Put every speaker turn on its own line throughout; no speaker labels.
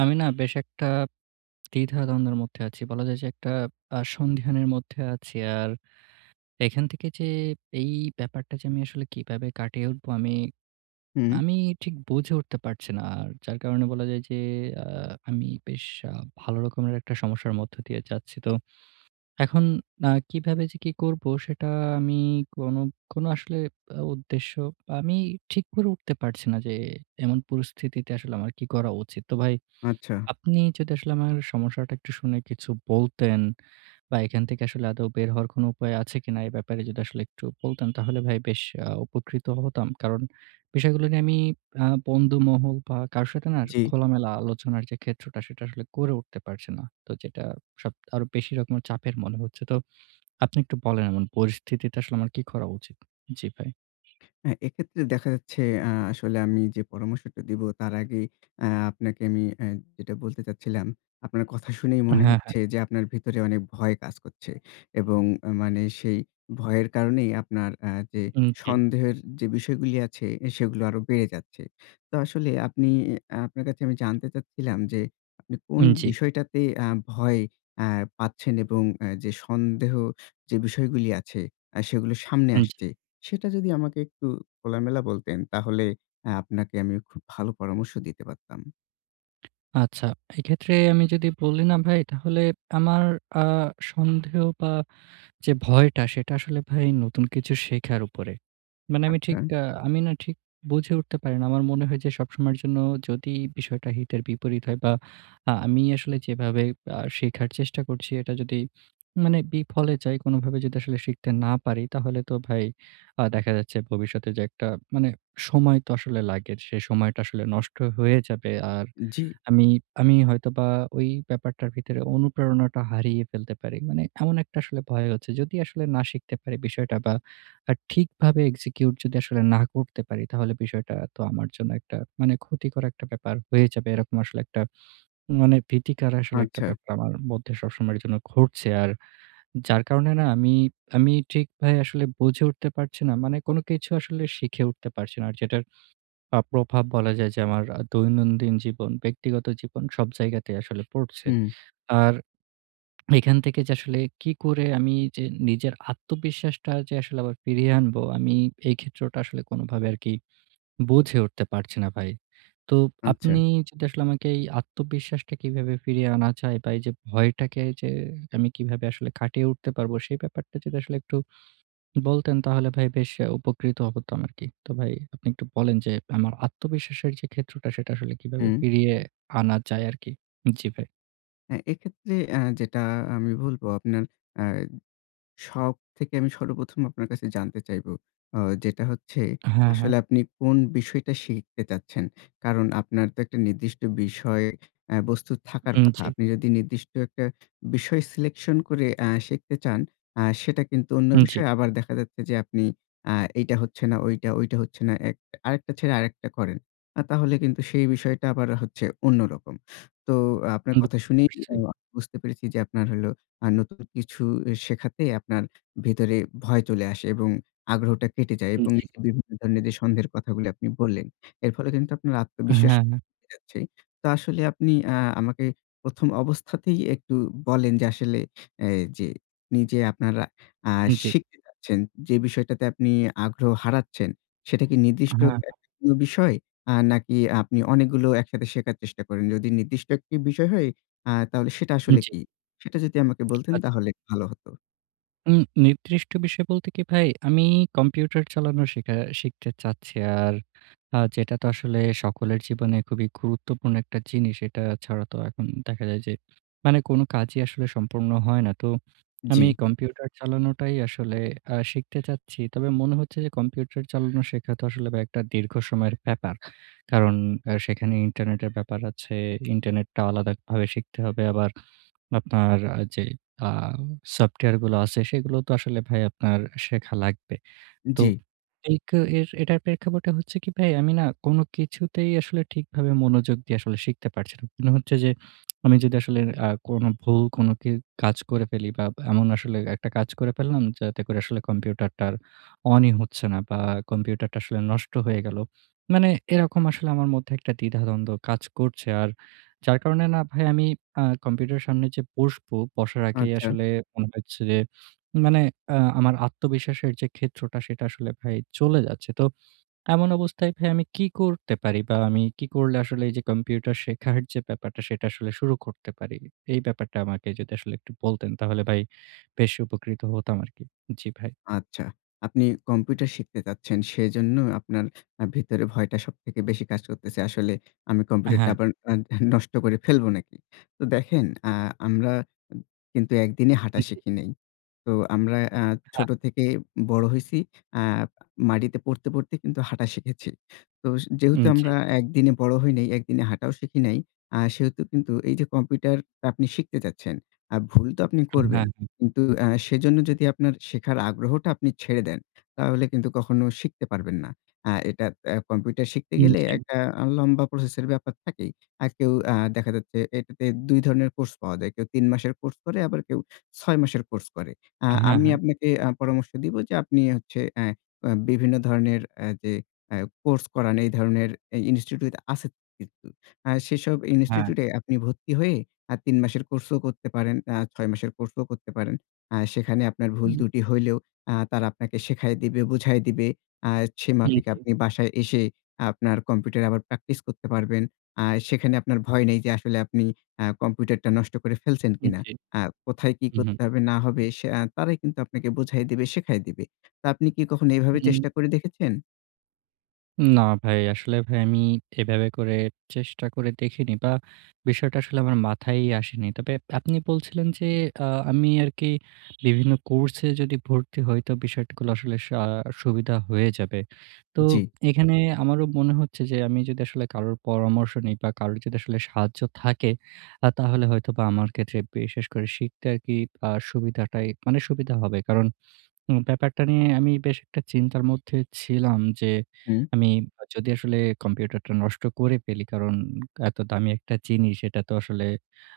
আমি না বেশ একটা দ্বিধাদ্বন্দের মধ্যে আছি। বলা যায় যে একটা আ সন্ধিহানের মধ্যে আছি। আর এখান থেকে যে এই ব্যাপারটা যে আমি আসলে কিভাবে কাটিয়ে উঠবো আমি,
হুম।
আমি ঠিক বুঝে উঠতে পারছি না। যার কারণে বলা যায় যে আ আমি বেশ আ ভালো রকমের একটা সমস্যার মধ্য দিয়ে যাচ্ছি। তো এখন আ কিভাবে যে কি করবো, সেটা আমি কোনো, কোনো আসলে আ উদ্দেশ্য, আমি ঠিক করে উঠতে পারছি না যে এমন পরিস্থিতিতে আসলে আমার কি করা উচিত। তো ভাই,
আচ্ছা।
আপনি যদি আসলে আমার সমস্যাটা একটু শুনে কিছু বলতেন বা এখান থেকে আসলে আদৌ বের হওয়ার কোনো উপায় আছে কিনা, এ ব্যাপারে যদি একটু বলতেন তাহলে ভাই বেশ আ উপকৃত হতাম। কারণ, বিষয়গুলো নিয়ে আমি আ বন্ধুমহল বা কারো সাথে না
জি।
খোলামেলা আলোচনার যে ক্ষেত্রটা, সেটা করে উঠতে পারছে না। তো যেটা সব, আরো বেশি রকম চাপের মনে হচ্ছে। তো আপনি একটু বলেন পরিস্থিতিতে আসলে আমার কি করা উচিত? জি ভাই।
অ্যা এক্ষেত্রে দেখা যাচ্ছে অ্যা আসলে আমি যে পরামর্শটা দিবো, তার আগে অ্যা আপনাকে আমি অ্যা যেটা বলতে চাচ্ছিলাম, আপনার কথা শুনেই
আ
মনে
হ্যাঁ, হ্যাঁ।
হচ্ছে যে আপনার ভেতরে অনেক ভয় কাজ করছে, এবং আ মানে সেই ভয়ের কারণেই আপনার অ্যা যে
উম জি।
সন্দেহের যে বিষয়গুলী আছে, এ সেগুলো আরো বেড়ে যাচ্ছে। তো আসলে আপনি, অ্যা আপনার কাছে আমি জানতে চাচ্ছিলাম যে, আপনি কোন
উম জি।
বিষয়টাতে আ ভয় অ্যা পাচ্ছেন এবং অ্যা যে সন্দেহ যে বিষয়গুলি আছে, আ সেগুলো সামনে
উম জি।
আসছে। সেটা যদি আমাকে একটু খোলামেলা বলতেন তাহলে অ্যা আপনাকে আমি খুব ভালো পরামর্শ দিতে পারতাম।
আচ্ছা। এক্ষেত্রে আমি যদি বলি না ভাই, তাহলে আমার আ সন্দেহ বা যে ভয়টা সেটা আসলে ভাই নতুন কিছু শেখার উপরে। মানে আমি
আচ্ছা।
ঠিক আ আমি না ঠিক বুঝে উঠতে পারি না। আমার মনে হয় যে সবসময়ের জন্য যদি বিষয়টা হিতের বিপরীত হয় বা আ আমি আসলে যেভাবেই আ শিখার চেষ্টা করছি, এটা যদি মানে বিফলে যায়, কোনভাবে যদি আসলে শিখতে না পারি, তাহলে তো ভাই আ দেখা যাচ্ছে ভবিষ্যতে যে একটা মানে সময় তো আসলে লাগে। সেই সময়টা আসলে নষ্ট হয়ে যাবে। আর
জ্বি।
আমি, আমি হয়তোবা ওই ব্যাপারটার ভিতরে অনুপ্রেরণাটা হারিয়ে ফেলতে পারি। মানে এমন একটা আসলে ভয় হচ্ছে। যদি আসলে না শিখতে পারি বিষয়টা বা আ ঠিকভাবে execute যদি আসলে না করতে পারি, তাহলে বিষয়টা তো আমার জন্য একটা মানে ক্ষতিকর একটা ব্যাপার হয়ে যাবে। এরকম আসলে একটা মানে ভীতিকর আসলে একটা
আচ্ছা।
ব্যাপার আমার মধ্যে সবসময়ের জন্য ঘুরছে। আর যার কারণে না আমি, আমি ঠিকভাবে আসলে বুঝে উঠতে পারছি না। মানে কোন কিছু আসলে শিখে উঠতে পারছি না। আর যেটার আ প্রভাব বলা যায় যে আমার আ দৈনন্দিন জীবন, ব্যক্তিগত জীবন সব জায়গাতেই আসলে পড়ছে।
হুম।
আর এখান থেকে যে আসলে কী করে আমি নিজের আত্মবিশ্বাসটা যে আসলে আবার ফিরিয়ে আনবো, আমি এই ক্ষেত্রটা আসলে কোনভাবে আরকি বুঝে উঠতে পারছি না ভাই। তো
আচ্ছা।
আপনি যেটা আসলে আমাকেই আত্মবিশ্বাসটা কীভাবে ফিরিয়ে আনা যায় বা এইযে ভয়টাকে এইযে আমি কিভাবে আসলে কাটিয়ে উঠতে পারবো, সেই ব্যাপারটা যদি একটু বলতেন তাহলে ভাই বেশ আ উপকৃত হতাম আরকি। তো ভাই, আপনি একটু বলেন যে, আমার আত্মবিশ্বাসের যে ক্ষেত্রটা সেটা আসলে কীভাবে
হুম।
ফিরিয়ে আনা যায় আরকি? জি ভাই।
হ্যাঁ এক্ষেত্রে অ্যা যেটা আমি বলব আপনার অ্যা শখ থেকে আমি সর্বপ্রথম আপনার কাছে জানতে চাইব। অ যেটা হচ্ছে
হ্যাঁ, হ্যাঁ।
আসলে আপনি কোন বিষয়টা শিখতে চাচ্ছেন? কারণ আপনার তো একটা নির্দিষ্ট বিষয় অ্যা বস্তু থাকার
উম
কথা।
জি।
আপনি যদি নির্দিষ্ট একটা বিষয় সিলেকশন করে অ্যা শিখতে চান আ সেটা কিন্তু অন্য
উম জি।
বিষয়ে আবার দেখা যাচ্ছে যে আপনি আ এইটা হচ্ছে না, ঐটা, ঐটা হচ্ছে না এক। আরেকটা ছেড়ে আরেকটা করেন। আ তাহলে কিন্তু সেই বিষয়টা আবার হচ্ছে অন্যরকম। তো আপনার কথা শুনেই [unintelligible] বুঝতে পেরেছি যে আপনার হলো আ নতুন কিছু শেখাতে আপনার ভেতরে ভয় চলে আসে এবং আগ্রহটা কেটে যায়
উম
এবং
জি।
[unintelligible] বিভিন্ন ধরনের যে সন্দেহের কথাগুলো আপনি বললেন। এর ফলে কিন্তু আপনার
হ্যাঁ,
আত্মবিশ্বাস
হ্যাঁ।
চলে যাচ্ছে। তো আসলে আপনি আ আমাকে প্রথম অবস্থাতেই একটু বলেন যে আসলে অ্যা যে নিজে আপনারা আ
উম জি।
শিখতে যাচ্ছেন, যে বিষয়টাতে আপনি আগ্রহ হারাচ্ছেন সেটা কি
আ
নির্দিষ্ট
হ্যাঁ,
[unintelligible]
হ্যাঁ।
কোনো বিষয়? আ নাকি আপনি অনেকগুলো একসাথে শেখার চেষ্টা করেন? যদি নির্দিষ্ট একটি বিষয় হয় আ তাহলে সেটা
উম
আসলে
জি।
কী? সেটা যদি আমাকে বলতেন
আচ্ছা।
তাহলে ভালো হতো।
উম নির্দিষ্ট বিষয় বলতে কি ভাই, আমি কম্পিউটার চালানো শেখা শিখতে চাচ্ছি। আর আ যেটা তো আসলে সকলের জীবনে খুবই গুরুত্বপূর্ণ একটা জিনিস। এটা ছাড়া তো এখন দেখা যায় যে মানে কোন কাজই আসলে সম্পূর্ণ হয় না। তো আমি
জি।
কম্পিউটার চালানোটাই আসলে আ শিখতে চাচ্ছি। তবে মনে হচ্ছে যে কম্পিউটার চালানো শেখা তো বা আসলে একটা দীর্ঘ সময়ের ব্যাপার। কারণ সেখানে ইন্টারনেটের ব্যাপার আছে। ইন্টারনেটটা আলাদাভাবে শিখতে হবে। আবার আপনার যে আ সফটওয়্যারগুলো আছে সেগুলো তো আসলে ভাই আপনার শেখা লাগবে। তো
জি।
এ এর এটার প্রেক্ষাপটে হচ্ছে কি ভাই আমি না কোন কিছুতেই আসলে ঠিকভাবে মনোযোগ দিয়ে আসলে শিখতে পারছি না। মনে হচ্ছে যে আমি যদি আসলে আ কোন ভুল কোনো কে কাজ করে ফেলি বা এমন আসলে একটা কাজ করে ফেললাম যাতে করে আসলে কম্পিউটারটা আর অনই হচ্ছে না বা কম্পিউটারটা আসলে নষ্ট হয়ে গেলো। মানে এরকম আসলে আমার মধ্যে একটা দ্বিধা-দ্বন্দ্ব কাজ করছে। আর যার কারণে না ভাই আমি আ কম্পিউটারের সামনে যে বসব, বসার আগেই
আচ্ছা।
আসলে মনে হচ্ছে যে মানে অ্যা আমার আত্মবিশ্বাসের যে ক্ষেত্রটা সেটা আসলে ভাই চলে যাচ্ছে। তো এমন অবস্থায় ভাই আমি কী করতে পারি বা আমি কি করলে আসলে এই যে কম্পিউটার শেখার যে ব্যাপারটা সেটা আসলে শুরু করতে পারি? এই ব্যাপারটা আমাকে যদি আসলে একটু বলতেন তাহলে ভাই বেশ উপকৃত হতাম আরকি। জি ভাই।
আচ্ছা। আপনি কম্পিউটার শিখতে চাচ্ছেন সেজন্য আপনার আ ভিতরে ভয়টা সবথেকে বেশি কাজ করতেছে। আসলে আমি
আ
কম্পিউটারটা
হ্যাঁ।
আবার আ নষ্ট করে ফেলবো নাকি? তো আ দেখেন আ আমরা কিন্তু একদিনে হাঁটা শিখি নাই। তো আমরা অ্যা
হ্যাঁ।
ছোট থেকে বড় হইছি। আ মাটিতে পড়তে, পড়তে কিন্তু হাঁটা শিখেছি। তো যেহেতু
উম
আমরা
জি।
একদিনে বড় হই নাই, একদিনে হাঁটাও শিখি নাই। আ সেহেতু কিন্তু এই যে কম্পিউটারটা আপনি শিখতে চাচ্ছেন। আর ভুল তো আপনি
আ
করবেন।
হ্যাঁ, হ্যাঁ।
কিন্তু অ্যা সেজন্য যদি আপনার শেখার আগ্রহটা আপনি ছেড়ে দেন তাহলে কিন্তু কখনো শিখতে পারবেন না। আ এটা আ কম্পিউটার শিখতে
উম
গেলে
জি।
একটা আ লম্বা প্রসেস এর ব্যাপার থাকেই। আর কেউ আ দেখা যাচ্ছে এটাতে দুই ধরনের কোর্স পাওয়া যায়। কেউ ৩ মাসের কোর্স করে আবার কেউ ৬ মাসের কোর্স করে। অ্যা
আ হ্যাঁ,
আমি
হ্যাঁ।
আপনাকে আ পরামর্শ দিব যে আপনি হচ্ছে অ্যা বিভিন্ন ধরনের অ্যা যে কোর্স করান এই ধরনের ইনস্টিটিউট আছে কিন্তু। সেসব
হ্যাঁ।
ইনস্টিটিউট এ আপনি ভর্তি হয়ে আ ৩ মাসের কোর্সও করতে পারেন। আ ৬ মাসের কোর্সও করতে পারেন। অ্যা সেখানে আপনার ভুল ত্রুটি হইলেও আ তারা আপনাকে শেখায় দিবে, বুঝায় দিবে। আ সে মাফিক আপনি বাসায় এসে আপনার কম্পিউটারে আবার প্র্যাকটিস করতে পারবেন। আ সেখানে আপনার ভয় নেই যে আসলে আপনি আ কম্পিউটারটা নষ্ট করে ফেলছেন
উম
কিনা।
জি।
আ কোথায় কি
হুম, হুম।
করতে হবে না হবে সে তারাই কিন্তু আপনাকে বুঝায় দিবে, শেখায় দিবে। তো আপনি কি কখনো এভাবে
হুম।
চেষ্টা করে দেখেছেন?
না ভাই, আসলে ভাই আমি এভাবে করে চেষ্টা করে দেখিনি বা, বিষয়টা আসলে আমার মাথায়ই আসেনি। তবে আপনি বলছিলেন যে, আ আমি আরকি বিভিন্ন কোর্সে যদি ভর্তি হই তো বিষয়গুলো আসলে স সুবিধা হয়ে যাবে। তো
জি।
এখানে আমারও মনে হচ্ছে যে আমি যদি আসলে কারোর পরামর্শ নেই বা, কারোর যদি আসলে সাহায্য থাকে, আ তাহলে হয়তোবা আমার ক্ষেত্রে বিশেষ করে শিখতে আরকি আ সুবিধা্টা মানে সুবিধা হবে। কারণ ব্যাপারটা নিয়ে আমি বেশ একটা চিন্তার মধ্যে ছিলাম যে,
হুম।
আমি বা যদি আসলে কম্পিউটারটা নষ্ট করে ফেলি, কারণ এত দামি একটা জিনিস, এটা তো আসলে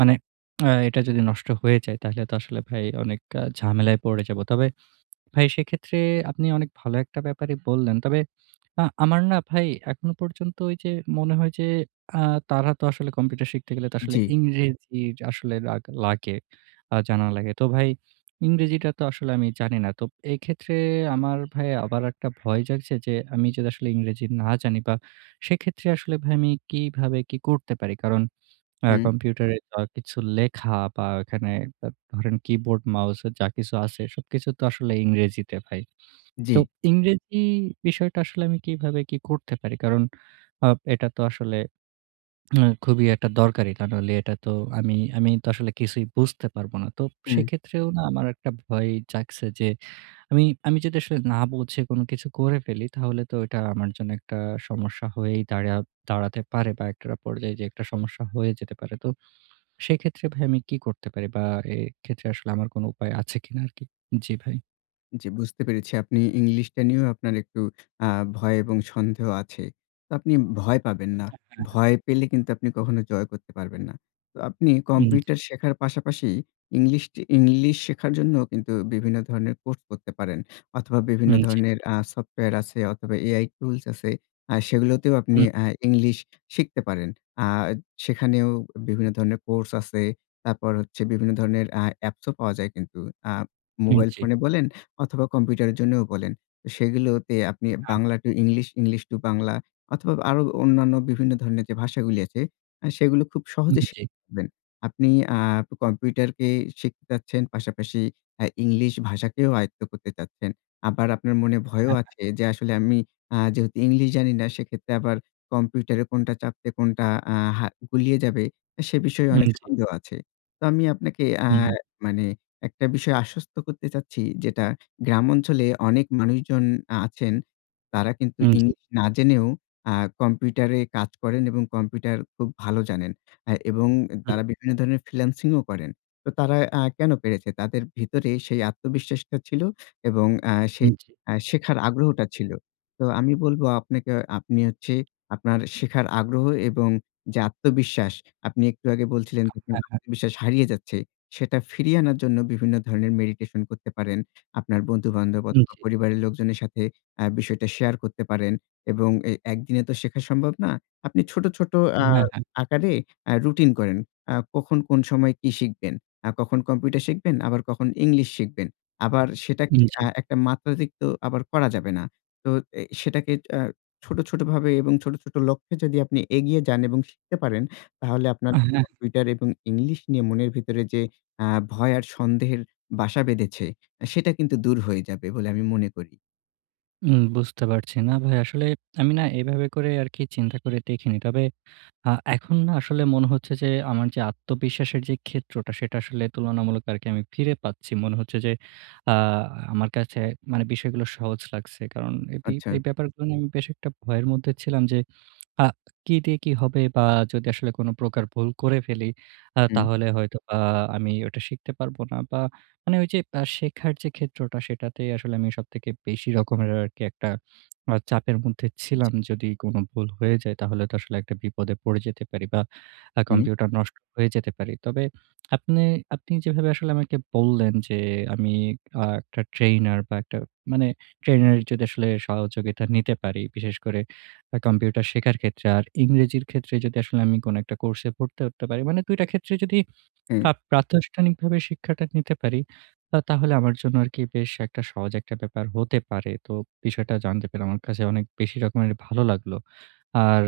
মানে অ্যা এটা যদি নষ্ট হয়ে যায়, তাইলে তো আসলে ভাই অনেক ঝামেলায় পড়ে যাব। তবে ভাই সেক্ষেত্রে আপনি অনেক ভালো একটা ব্যাপারে বললেন। তবে আ আমার না ভাই এখনো পর্যন্ত ওইযে মনে হয় যে, আ তারা তো আসলে কম্পিউটার শিখতে গেলে আসলে
জি।
ইংরেজি জা আসলে লা লাগে আ জানা লাগে। তো ভাই ইংরেজিটা তো আসলে আমি জানি না। তো এক্ষেত্রে আমার ভাই আবার একটা ভয় জাগছে যে আমি যদি আসলে ইংরেজি না জানি বা, সেক্ষেত্রে আসলে ভাই আমি কীভাবে কি করতে পারি? কারণ অ্যা
হু।
কম্পিউটারে দা কিছু লেখা বা, এখানে দা ধরেন কিবোর্ড, মাউসে যা কিছু আছে, সবকিছু তো আসলে ইংরেজিতে ভাই। তো
জি।
ইংরেজি বিষয়টা আসলে আমি কিভাবে কি করতে পারি? কারণ অ এটা তো আসলে উম খুবই একটা দরকারি। তা নইলে এটা তো আমি আমি আসলে কিছুই বুঝতে পারব না। তো উব
হুম।
সেক্ষেত্রেও না আমার একটা ভয় জাগছে যে আমি আমি যদি না বুঝে কোন কিছু করে ফেলি, তাহলে তো এটা আমার জন্য একটা সমস্যা হয়েই দাঁড়া দাঁড়াতে পারে বা, একটার পর্যায়ে যেয়ে একটা সমস্যা হয়ে যেতে পারে। তো সেক্ষেত্রে ভাই আমি কী করতে পারি বা, এক্ষেত্রে আসলে আমার কোন উপায় আছে কিনা আরকি? জি ভাই।
জ্বি। বুঝতে পেরেছি। আপনি ইংলিশটা নিয়েও আপনার একটু আ ভয় এবং সন্দেহ আছে। তো আপনি ভয় পাবেন না।
অ্যা হ্যাঁ।
ভয় পেলে কিন্তু আপনি কখনো জয় করতে পারবেন না। তো আপনি
হুম, জ্বি।
কম্পিউটার শেখার পাশাপাশি ইংলিশটি ইংলিশ শেখার জন্য কিন্তু বিভিন্ন ধরনের কোর্স করতে পারেন। অথবা, বিভিন্ন
হুম, জ্বি।
ধরনের আ সফটওয়্যার আছে অথবা, AI টুলস আছে। আ সেগুলোতেও আপনি
হুম।
আ ইংলিশ শিখতে পারেন। আ সেখানেও বিভিন্ন ধরনের কোর্স আছে। তারপর হচ্ছে বিভিন্ন ধরনের আ অ্যাপ্সও পাওয়া যায় কিন্তু। আ
হুম,
মোবাইল
জ্বি।
ফোনে বলেন অথবা, কম্পিউটারের জন্যও বলেন। সেগুলোও তে আপনি
আহা।
Bangla to English, English to Bangla অথবা, আরো অন্যান্য বিভিন্ন ধরনের যে ভাষাগুলি আছে, আ সেগুলো খুব
উম
সহজে
জ্বি।
শিখবেন। আপনি আ কম্পিউটারকে শিখতে চাচ্ছেন। পাশাপাশি আ ইংলিশ ভাষাকেও আয়ত্ত করতে চাচ্ছেন। আবার আপনার মনে ভয়ও
হ্যাঁ, হ্যাঁ।
আছে, যে, "আসলে আমি আ যেহেতু ইংলিশ জানি না, সেক্ষেত্রে আবার কম্পিউটারে কোনটা চাপতে কোনটা আ হা গুলিয়ে যাবে," সে বিষয়ে
হুম,
অনেক
জ্বি।
সন্দেহ আছে। তো আমি আপনাকে
হুম,
আর
হুম।
মানে একটা বিষয়ে আশ্বস্ত করতে চাচ্ছি, যেটা গ্রাম অঞ্চলে অনেক মানুষজন আ আছেন। তারা কিন্তু
হুম, জ্বি।
ইংলিশ না জেনেও আ কম্পিউটারে কাজ করেন এবং কম্পিউটার খুব ভালো জানেন। আ এবং
হুম।
তারা বিভিন্ন ধরনের ফ্রিল্যান্সিংও করেন। তো তারা আ কেন পেরেছে? তাদের ভিতরে সেই আত্মবিশ্বাসটা ছিল এবং অ্যা সেই
হুম, জ্বি।
অ্যা শেখার আগ্রহটা ছিল। তো আমি বলবো আপনাকে, অ আপনি হচ্ছে আপনার শেখার আগ্রহ এবং যে আত্মবিশ্বাস, আপনি একটু আগে বলছিলেন যে, "আপনার
হ্যাঁ, হ্যাঁ।
আত্মবিশ্বাস হারিয়ে যাচ্ছে," সেটা ফিরিয়ে আনার জন্য বিভিন্ন ধরনের মেডিটেশন করতে পারেন। আপনার বন্ধু-বান্ধব
হুম,
অথবা,
জ্বি।
পরিবারের লোকজনের সাথে অ্যা বিষয়টা শেয়ার করতে পারেন এবং এ একদিনে তো শেখা সম্ভব না। আপনি ছোট, ছোট অ্যা
হ্যাঁ, হ্যাঁ।
আকারে আ রুটিন করেন। অ্যা কখন কোন সময় কি শিখবেন, আ কখন কম্পিউটার শিখবেন, আবার কখন ইংলিশ শিখবেন। আবার সেটাকে
উম জ্বি।
অ্যা একটা মাত্রাধিক্য করা যাবে না। তো এ সেটাকে এ ছোট, ছোট ভাবে এবং ছোট, ছোট লক্ষ্যে যদি আপনি এগিয়ে যান এবং শিখতে পারেন, তাহলে আপনার
হ্যাঁ।
কম্পিউটার এবং ইংলিশ নিয়ে মনের ভিতরে যে অ্যা ভয় আর সন্দেহের বাসা বেঁধেছে, অ্যা সেটা কিন্তু দূর হয়ে যাবে বলে আমি মনে করি।
উম বুঝতে পারছি। না ভাই, আসলে আমি না এভাবে করে আরকি চিন্তা করে দেখিনি। তবে আ এখন না আসলে মনে হচ্ছে যে, আমার যে আত্মবিশ্বাসের যে ক্ষেত্রটা, সেটা আসলে তুলনামূলক আরকি আমি ফিরে পাচ্ছি। মনে হচ্ছে যে, আ আমার কাছে মানে বিষয়গুলো সহজ লাগছে। কারণ এই বি
আচ্ছা।
ব্যাপারগুলো নিয়ে আমি বেশ একটা ভয়ের মধ্যে ছিলাম যে, আ কি দিয়ে কি হবে বা যদি আসলে কোন প্রকার ভুল করে ফেলি? আ
হুম।
তাহলে হয়তো আ আমি ওটা শিখতে পারবো না। বা মানে ওই যে শেখার যে ক্ষেত্রটা, সেটাতেই আসলে আমি সবথেকে বেশি রকমের আরকি একটা আ চাপের মধ্যে
জি।
ছিলাম। যদি কোন ভুল হয়ে যায়, তাহলে তো আসলে একটা বিপদে পড়ে যেতে পারি বা আ
হুম।
কম্পিউটার নষ্ট হয়ে যেতে পারি। তবে আপনে আপনি যেভাবে আসলে আমাকে বললেন যে, আমি অ ১ টা ট্রেনার বা ১ টা মানে ট্রেনারের যদি আসলে সহযোগিতা নিতে পারি, বিশেষ করে কম্পিউটার শেখার ক্ষেত্রে। আর ইংরেজির ক্ষেত্রে যদি আসলে কোন একটা কোর্সে ভর্তি হতে পারি। মানে দুইটা ক্ষেত্রে যদি আ
হুম।
প্রাতিষ্ঠানিক ভাবে শিক্ষাটা নিতে পারি, আ তাহলে আমার জন্য আরকি বেশ একটা সহজ একটা ব্যাপার হতে পারে। তো বিষয়টা জানতে পেরে, আমার কাছে অনেক বেশি রকমের ভালো লাগলো। আর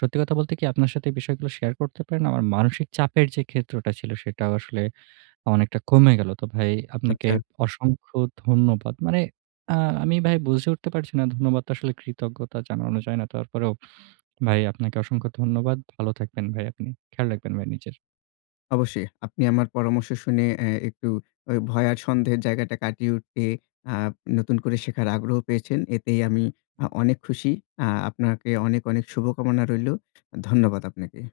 সত্যি কথা বলতে কি? আপনার সাথে এই বিষয়গুলো শেয়ার করতে পেরে না? আমার মানসিক চাপের যে ক্ষেত্রটা ছিল, সেটাও আসলে অনেকটা কমে গেলো। তো ভাই আপনাকে
আচ্ছা।
অসংখ্য ধন্যবাদ। মানে আ আমি ভাই বুঝে উঠতে পারছি না। ধন্যবাদ তো আসলে কৃতজ্ঞতা জানানো যায় না। তারপরেও ভাই আপনাকে অসংখ্য ধন্যবাদ। ভালো থাকবেন ভাই আপনি। খেয়াল রাখবেন ভাই নিজের।
অবশ্যই। আপনি আমার পরামর্শ শুনে অ্যা একটু ঐ ভয় আর সন্দেহের জায়গাটা কাটিয়ে উঠে, আ নতুন করে শেখার আগ্রহ পেয়েছেন। এতেই আমি আ অনেক খুশি। আ আপনাকে অনেক, অনেক শুভকামনা রইলো। ধন্যবাদ আপনাকে।